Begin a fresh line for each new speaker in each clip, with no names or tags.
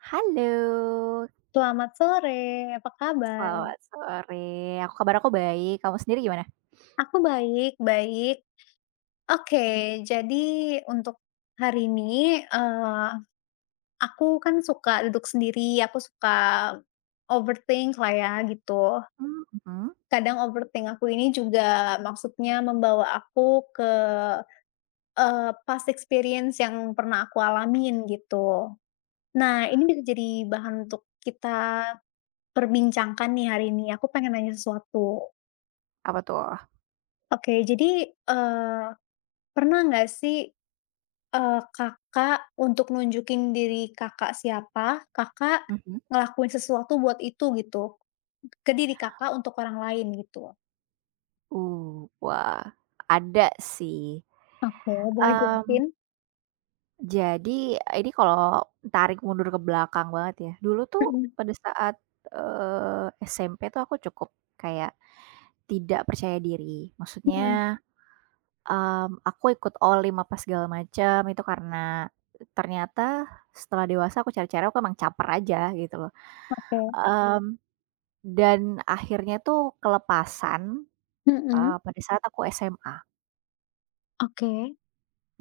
Halo,
Selamat sore, apa kabar?
selamat sore. Aku kabar, aku baik, kamu sendiri gimana?
Aku baik baik. Oke, jadi untuk hari ini, aku kan suka duduk sendiri, aku suka overthink lah ya gitu.
Mmm, mhm,
Kadang overthink aku ini juga maksudnya membawa aku ke, past experience yang pernah aku alamin gitu. Nah, ini bisa jadi bahan untuk kita perbincangkan nih hari ini, aku pengen nanya sesuatu.
apa tuh?
Oke, jadi, pernah nggak sih, Kakak untuk nunjukin diri Kakak siapa, Kakak
Mhm.
ngelakuin sesuatu buat itu gitu, ke diri Kakak untuk orang lain gitu?
Wah, ada sih.
Oke, boleh
Eee,
jelasin?
jadi ini kalau tarik mundur ke belakang banget ya, dulu tuh
Mhm
pada saat, eee, SMP tuh aku cukup kayak tidak percaya diri.
mhm.
Maksudnya, aku ikut OLIM apa segala macam itu karena ternyata setelah dewasa aku cari-cari aku emang caper aja gitu loh.
Oke.
Mmm, dan akhirnya tuh kelepasan,
Mhm.
pada saat aku SMA.
Oke.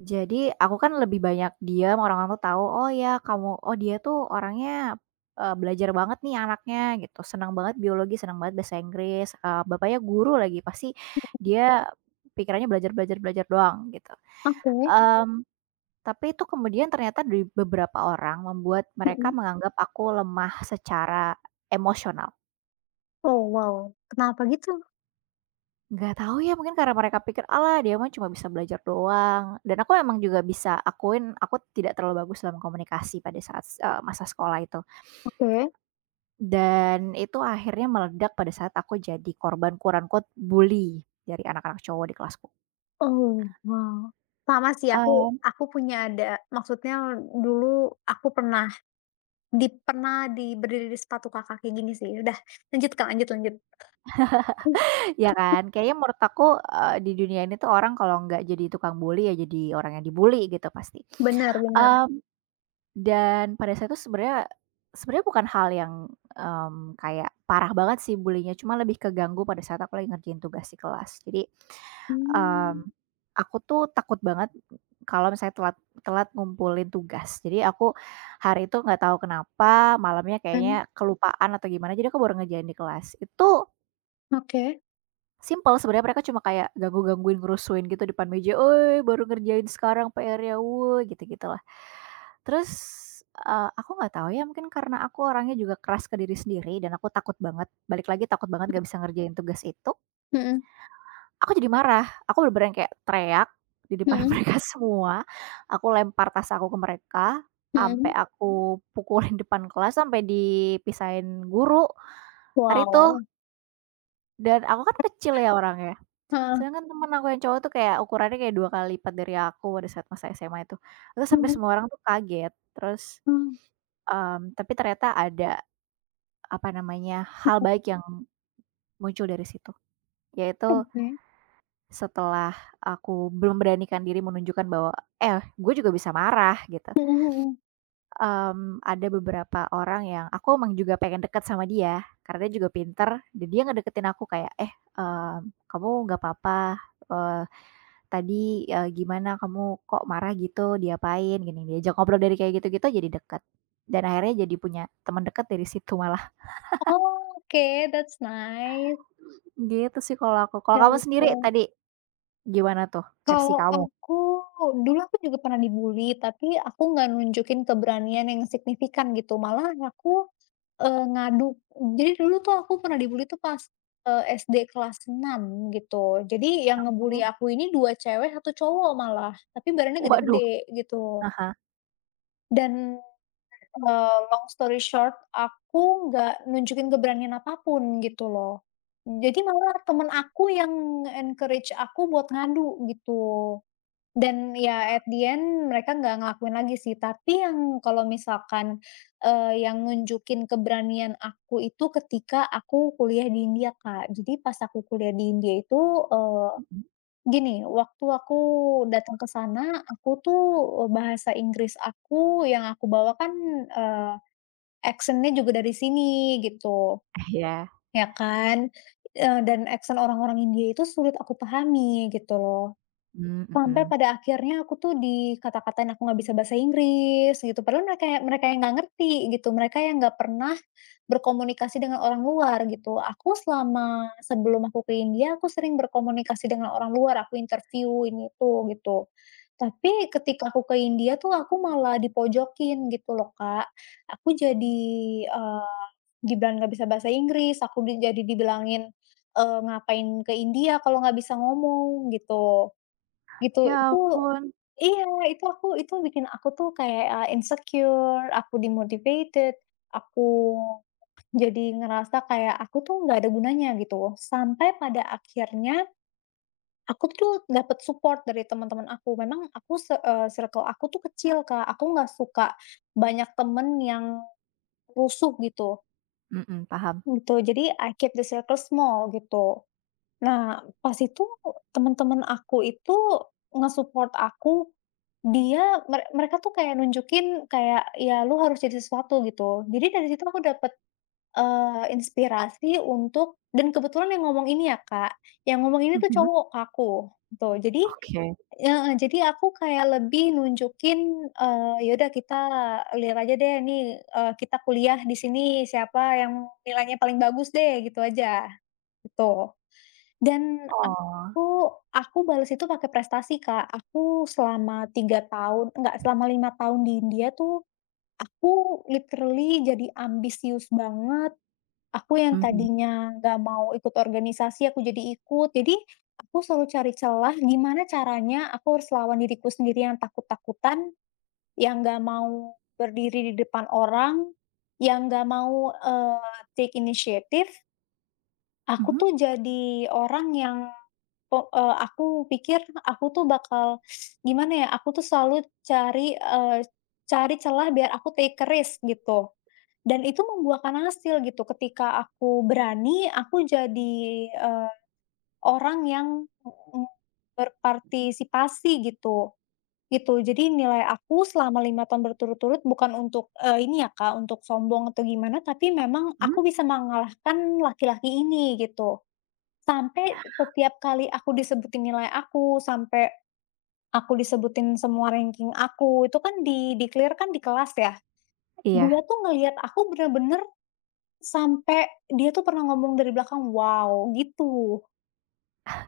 Jadi aku kan lebih banyak diam, orang-orang tuh tahu, "Oh ya kamu oh dia tuh orangnya, belajar banget nih anaknya," gitu, "senang banget biologi, senang banget bahasa Inggris, bapaknya guru lagi, pasti dia pikirannya belajar belajar belajar doang," gitu.
Oke.
Mmm, tapi itu kemudian ternyata dari beberapa orang membuat mereka
Mhm.
menganggap aku lemah secara emosional.
Oh wow, kenapa gitu?
Nggak tahu ya, mungkin karena mereka pikir, "Alah, dia mah cuma bisa belajar doang." Dan aku emang juga bisa akuin, aku tidak terlalu bagus dalam komunikasi pada saat, masa sekolah itu.
Oke.
Dan itu akhirnya meledak pada saat aku jadi korban quote unquote bully dari anak-anak cowok di kelasku.
Oh wow. Sama sih
Mmm,
aku punya ada maksudnya dulu aku pernah di berdiri di sepatu Kakak kayak gini sih. Udah lanjutkan lanjut lanjut.
ya kan? Kayaknya menurut aku, di dunia ini tuh orang kalau nggak jadi tukang bully, ya jadi orang yang dibully gitu pasti.
Benar benar.
Eee Dan pada saat itu sebenarnya sebenarnya bukan hal yang, kayak parah banget sih bully cuma lebih keganggu pada saat aku lagi ngerjain tugas di kelas. Jadi, mmm,
Mmm,
aku tuh takut banget kalau misalnya telat telat ngumpulin tugas. Jadi aku hari itu nggak tahu kenapa malamnya
mmm,
kayaknya kelupaan atau gimana, jadi aku baru ngerjain di kelas.
oke.
Simpel sebenarnya mereka cuma kayak ganggu-gangguin, ngerusuin gitu depan meja, "Oi, baru ngerjain sekarang PR-nya, woi," gitu-gitu lah. Terus, aku nggak tahu ya mungkin karena aku orangnya juga keras ke diri sendiri dan aku takut banget, balik lagi takut banget nggak bisa ngerjain tugas itu,
Mhm
aku jadi marah. Aku bener-bener yang kayak teriak di depan
mhm
mereka semua, aku lempar tas aku ke mereka, sampai
mhm.
aku pukulin depan kelas, sampai dipisahin guru hari itu,
Wow.
dan aku kan kecil ya orangnya.
Heeh,
Sedangkan temen aku yang cowok tuh kayak ukurannya kayak 2 kali lipat dari aku pada saat masa SMA itu. Itu sampai
mhm,
semua orang tuh kaget, terus,
oh,
tapi ternyata ada, apa namanya, hal baik yang muncul dari situ. Yaitu
oke.
Setelah aku belum beranikan diri menunjukkan bahwa, "Eh, gue juga bisa marah," gitu,
Mhm mhm.
ada beberapa orang yang aku emang juga pengen deket sama dia, karena dia juga pinter, dan dia ngedeketin aku kayak, "Eh, kamu nggak apa-apa, eee" Tadi, "Gimana kamu kok marah gitu, diapain?" Gini, diajak ngobrol dari kayak gitu-gitu jadi deket, dan akhirnya jadi punya teman deket dari situ malah.
Oke, that's nice.
Gitu sih kalau aku. Kalau
Oke
kamu sendiri
oke.
tadi gimana tuh versi
Kalau
kamu?
aku, dulu aku juga pernah dibully, tapi aku nggak nunjukin keberanian yang signifikan gitu, malah aku, ngadu. Jadi dulu tuh aku pernah dibully tuh pas, SD kelas 6 gitu. Jadi yang ngebully
Mmm.
aku ini 2 cewek, satu cowok malah, tapi badannya
Waduh,
gede-gede gitu.
ah hah,
Dan, long story short, aku nggak nunjukin keberanian apapun gitu loh. Jadi malah temen aku yang encourage aku buat ngadu gitu. Dan ya at the end mereka nggak ngelakuin lagi sih, tapi yang kalau misalkan, yang nunjukin keberanian aku itu ketika aku kuliah di India, Kak. Jadi pas aku kuliah di India itu, eee,
mhm,
gini, waktu aku datang ke sana, aku tuh, bahasa Inggris aku yang aku bawa kan, eee, aksen juga dari sini gitu,
iya,
ya kan, dan accent orang-orang India itu sulit aku pahami gitu loh.
mmm,
Sampai
mhm.
pada akhirnya aku tuh dikata-katain aku nggak bisa bahasa Inggris gitu, padahal mereka yang nggak ngerti gitu, mereka yang nggak pernah berkomunikasi dengan orang luar gitu. Aku selama sebelum aku ke India, aku sering berkomunikasi dengan orang luar, aku interview ini itu gitu. Tapi ketika aku ke India tuh aku malah dipojokin gitu loh, Kak. Aku jadi, eee, dibilang nggak bisa bahasa Inggris, aku di jadi dibilangin, "Ngapain ke India kalau nggak bisa ngomong?" gitu. Gitu,
Ya
itu
ampun,
iya, itu aku itu bikin aku tuh kayak, insecure, aku demotivated, aku jadi ngerasa kayak aku tuh nggak ada gunanya gitu. Sampai pada akhirnya aku tuh dapet support dari teman-teman aku. Memang aku se circle aku tuh kecil, Kak, aku nggak suka banyak temen yang rusuh gitu,
mhm, paham,
gitu. Jadi I keep the circle small gitu. Nah, pas itu temen-temen aku itu nge-support aku. Dia mere mereka tuh kayak nunjukin kayak, ya lu harus jadi sesuatu gitu. Jadi dari situ aku dapat inspirasi untuk dan kebetulan yang ngomong ini ya, Kak, yang ngomong ini tuh
mhm,
cowok ke aku, tuh jadi
oke,
heeh, jadi aku kayak lebih nunjukin, ya kita lihat aja deh nih, kita kuliah di sini siapa yang nilainya paling bagus deh, gitu aja, gitu. Dan
oh,
aku balas itu pakai prestasi, Kak. Aku selama 3 tahun enggak, selama 5 tahun di India tuh, aku literally jadi ambisius banget. Aku yang
mhm,
tadinya nggak mau ikut organisasi, aku jadi ikut. Jadi, aku selalu cari celah gimana caranya aku harus lawan diriku sendiri yang takut-takutan, yang nggak mau berdiri di depan orang, yang nggak mau, take initiative. Aku
mhm,
tuh jadi orang yang po aku pikir aku tuh bakal gimana ya, aku tuh selalu cari, cari celah biar aku take a risk gitu, dan itu membuahkan hasil gitu. Ketika aku berani, aku jadi, eee, orang yang mhm, berpartisipasi gitu, gitu. Jadi nilai aku selama 5 tahun berturut-turut bukan untuk, ini ya Kak, untuk sombong atau gimana, tapi memang
mhm,
aku bisa mengalahkan laki-laki ini gitu. Sampai setiap kali aku disebutin nilai aku, sampai aku disebutin semua ranking aku, itu kan di declare kan di kelas ya. Dia
iya,
tuh ngelihat aku bener-bener sampai dia tuh pernah ngomong dari belakang, "Wow!" gitu.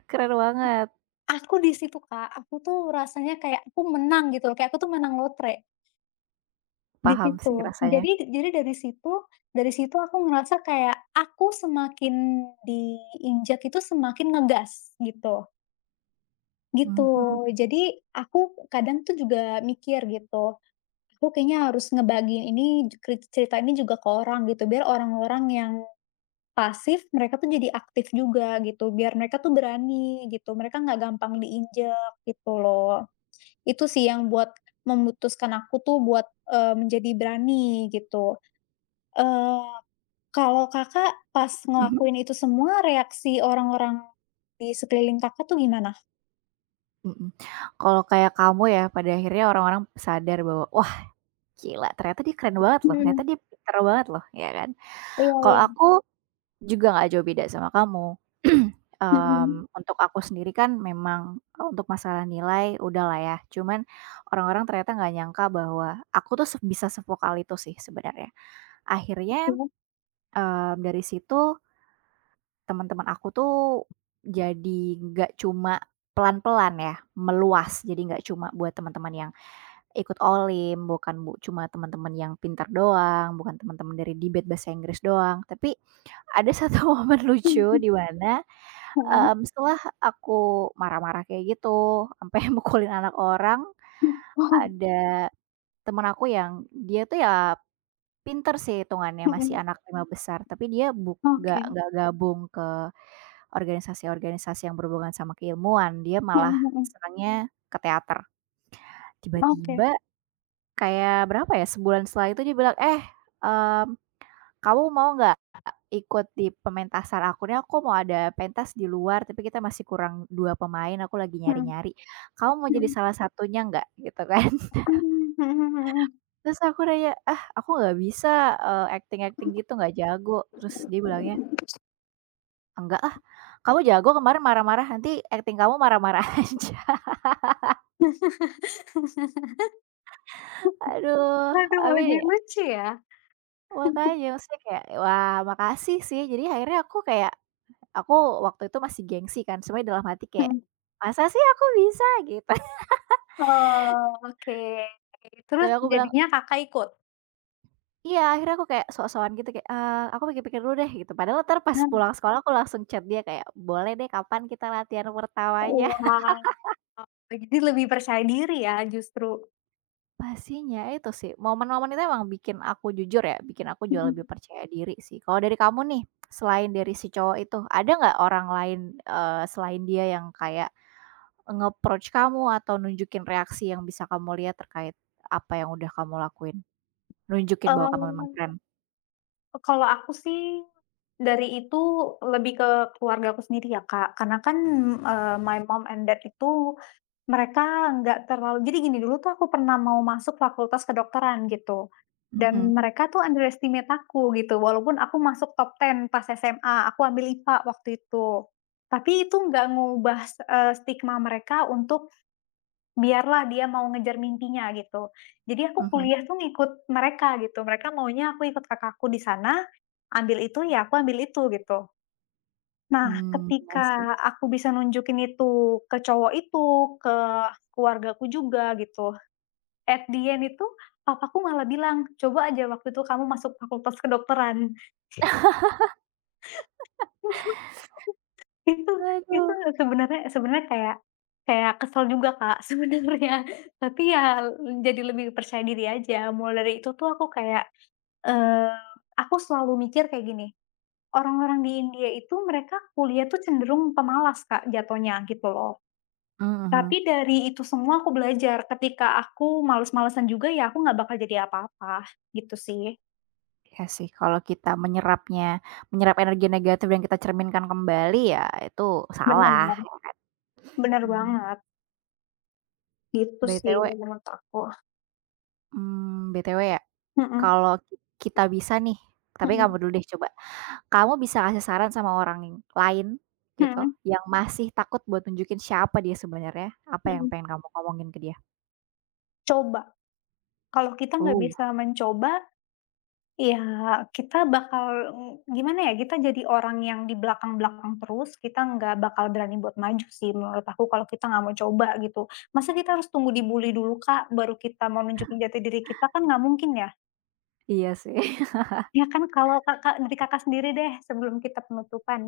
keren banget,
Aku di situ, Kak, aku tuh rasanya kayak aku menang gitu loh, kayak aku tuh menang lotre di
paham
situ.
sih rasanya,
Jadi dari situ aku ngerasa kayak aku semakin diinjak itu semakin ngegas, gitu. Gitu.
mhm,
Jadi aku kadang tuh juga mikir gitu, aku kayaknya harus ngebagiin ini cer cerita ini juga ke orang gitu, biar orang-orang yang pasif mereka tuh jadi aktif juga gitu, biar mereka tuh berani gitu, mereka nggak gampang diinjak gitu loh. Itu sih yang buat memutuskan aku tuh buat, menjadi berani gitu. Eee, kalau Kakak pas
mhm.
ngelakuin itu semua reaksi orang-orang di sekeliling Kakak tuh gimana?
Mhm. Kalau kayak kamu ya, pada akhirnya orang-orang sadar bahwa, "Wah gila ternyata dia keren banget loh, ternyata
Mhm,
dia pinter banget loh," ya kan.
iya
Kalau
iya,
aku juga nggak jauh beda sama kamu.
mhm.
Untuk aku sendiri kan memang, untuk masalah nilai udahlah ya, cuman orang-orang ternyata nggak nyangka bahwa aku tuh se bisa sevokal itu sih sebenarnya. Akhirnya, dari situ teman-teman aku tuh jadi nggak cuma pelan-pelan ya, meluas. Jadi nggak cuma buat teman-teman yang Ikut Olim, bukan bu cuma teman-teman yang pintar doang, bukan teman-teman dari debate bahasa Inggris doang. Tapi ada satu momen lucu
Mhm,
di mana,
mhm,
setelah aku marah-marah kayak gitu, sampai mukulin anak orang,
mhm, mhm,
ada teman aku yang dia tuh ya pinter sih hitungannya, masih
mhm,
anak 5 besar, tapi dia buk gak
oke,
nggak gabung ke organisasi-organisasi yang berhubungan sama keilmuan, dia
mhm
malah
mhm,
senangnya ke teater.
oke,
Tiba-tiba Kayak berapa ya, sebulan setelah itu dia bilang, "Eh, mmm, kamu mau nggak ikut di pementasan aku nih? Aku mau ada pentas di luar, tapi kita masih kurang 2 pemain, aku lagi
mhm,
nyari-nyari. Kamu mau jadi
mhm,
salah satunya nggak?" Gitu kan.
mmm, mhm mhm.
Terus aku nanya, "Ah, aku nggak bisa, acting-acting gitu, nggak jago." Terus dia bilangnya, "Enggak ah, kamu jago kemarin marah-marah, nanti acting kamu marah-marah aja." Aduh,
Aduh malah jadi
tapi
lucu ya?
makanya maksudnya kayak, wah makasih sih. Jadi akhirnya aku kayak Aku waktu itu masih gengsi kan, sebenarnya dalam hati kayak,
Mhm.
"Masa sih aku bisa?" Gitu.
Oh, oke. Terus
Tapi aku bilang
jadinya Kakak ikut?
iya, akhirnya aku kayak sok-sokan gitu kayak, "Aku pikir-pikir dulu deh," gitu. Padahal entar pas
Nah.
pulang sekolah aku langsung chat dia kayak, "Boleh deh kapan kita latihan pertamanya?"
Wow, jadi lebih percaya diri ya justru.
Pastinya itu sih, momen-momen itu emang bikin aku jujur ya, bikin aku jauh
Mhm.
lebih percaya diri sih. Kalau dari kamu nih, selain dari si cowok itu, ada nggak orang lain, selain dia yang kayak nge-approach kamu atau nunjukin reaksi yang bisa kamu lihat terkait apa yang udah kamu lakuin? Nunjukin bahwa kamu memang
Eee,
keren.
kalau aku sih dari itu lebih ke keluargaku sendiri ya, Kak, karena kan, my mom and dad itu mereka nggak terlalu jadi gini, dulu tuh aku pernah mau masuk fakultas kedokteran gitu, dan
Mhm
mhm, mereka tuh underestimate aku gitu, walaupun aku masuk top 10 pas SMA, aku ambil IPA waktu itu. Tapi itu nggak ngubah, s stigma mereka untuk biarlah dia mau ngejar mimpinya gitu. Jadi aku
mhm.
kuliah tuh ngikut mereka gitu, mereka maunya aku ikut kakakku di sana, ambil itu ya aku ambil itu gitu. Nah
Mmm, I see.
ketika aku bisa nunjukin itu ke cowok itu, ke keluargaku juga gitu. At the end itu papaku malah bilang, "Coba aja waktu itu kamu masuk fakultas kedokteran." Itu itu
Waduh.
sebenarnya sebenarnya kayak kayak kesel juga, Kak, sebenarnya. Tapi ya jadi lebih percaya diri aja. Mulai dari itu tuh aku kayak, eee, aku selalu mikir kayak gini, orang-orang di India itu mereka kuliah tuh cenderung pemalas, Kak, jatuhnya gitu loh.
Mhm.
Tapi dari itu semua aku belajar, ketika aku males-malesan juga ya aku nggak bakal jadi apa-apa, gitu sih.
Iya sih kalau kita menyerapnya menyerap energi negatif dan kita cerminkan kembali ya itu
Bener,
salah.
bener
Mmm,
banget, gitu sih
BTW
kalau menurut aku.
mmm, BTW ya,
Mhm
kalau ki kita bisa nih, tapi kamu
mhm
dulu deh coba, kamu bisa kasih saran sama orang lain gitu,
mhm
yang masih takut buat nunjukin siapa dia sebenarnya, apa yang
mhm.
pengen kamu ngomongin ke dia?
Coba, kalau kita nggak
Uh,
bisa mencoba, ya kita bakal, gimana ya, kita jadi orang yang di belakang-belakang terus, kita nggak bakal berani buat maju sih menurut aku kalau kita nggak mau coba gitu. Masa kita harus tunggu dibully dulu, Kak, baru kita mau nunjukin jati diri kita, kan nggak mungkin ya.
iya sih.
Ya kan kalau Kakak dari Kakak sendiri deh sebelum kita penutupan.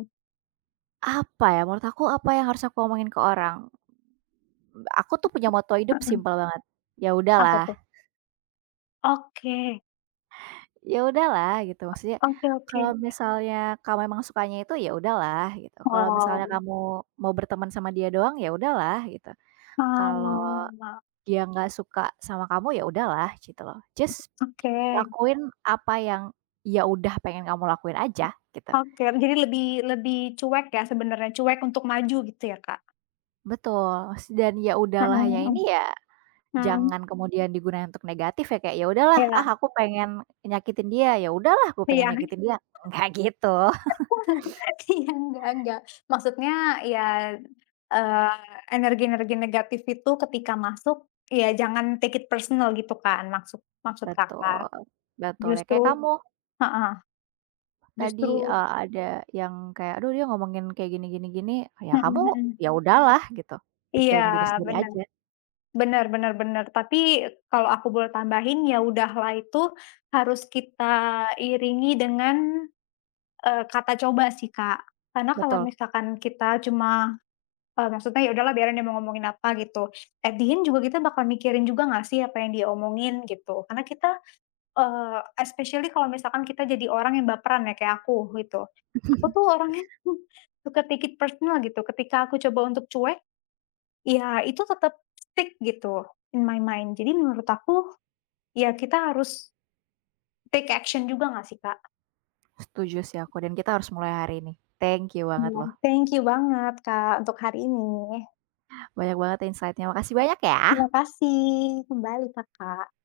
Apa ya, menurut aku apa yang harus aku omongin ke orang? Aku tuh punya moto hidup
Heeh,
simpel banget, "Ya
apa
udahlah,
tuh? Oke
ya udahlah," gitu. Maksudnya
oke oke.
kalau misalnya kamu emang sukanya itu, ya udahlah gitu. Kalau
Wow,
misalnya kamu mau berteman sama dia doang, ya udahlah gitu. Kalau
oh,
dia nggak suka sama kamu, ya udahlah gitu loh. Just
oke
lakuin apa yang ya udah pengen kamu lakuin aja gitu.
oke. Jadi lebih lebih cuek ya sebenarnya, cuek untuk maju gitu ya, Kak?
Betul, s dan ya
Mhm
udahlah-nya
mhm,
ini ya
mmm,
Jangan kemudian digunakan untuk negatif ya, kayak, "Ya udahlah,
iya
ah aku pengen nyakitin dia, ya udahlah aku pengen
iya.
nyakitin dia." nggak gitu.
Iya, enggak enggak. Maksudnya ya, eee, energi-energi negatif itu ketika masuk, ya jangan take it personal gitu kan maksud maksud Kakak.
Betul betul, ya kayak
Justru
kamu
heeh.
tadi,
Justru
ada yang kayak, "Aduh dia ngomongin kayak gini gini gini," ya kamu
mhm mhm.
ya udahlah gitu,
Iya,
pikirin diri sendiri
bener
aja.
bener bener bener. Tapi kalau aku boleh tambahin, ya udahlah itu harus kita iringi dengan, kata coba sih, Kak. Karena kalau
Betul.
misalkan kita cuma, maksudnya ya udahlah biarin dia mau ngomongin apa gitu, at the end juga kita bakal mikirin juga nggak sih apa yang dia omongin gitu. Karena kita, especially kalau misalkan kita jadi orang yang baperan ya kayak aku gitu. Aku tuh orangnya suka take it personal gitu. Ketika aku coba untuk cuek, iya, itu tetap stick gitu, in my mind. Jadi menurut aku, ya kita harus take action juga nggak sih, Kak?
Setuju sih aku dan kita harus mulai hari ini. Thank you banget
Iya,
loh,
thank you banget, Kak, untuk hari ini.
banyak banget insight-nya, makasih banyak ya.
Terima kasih kembali, Kakak.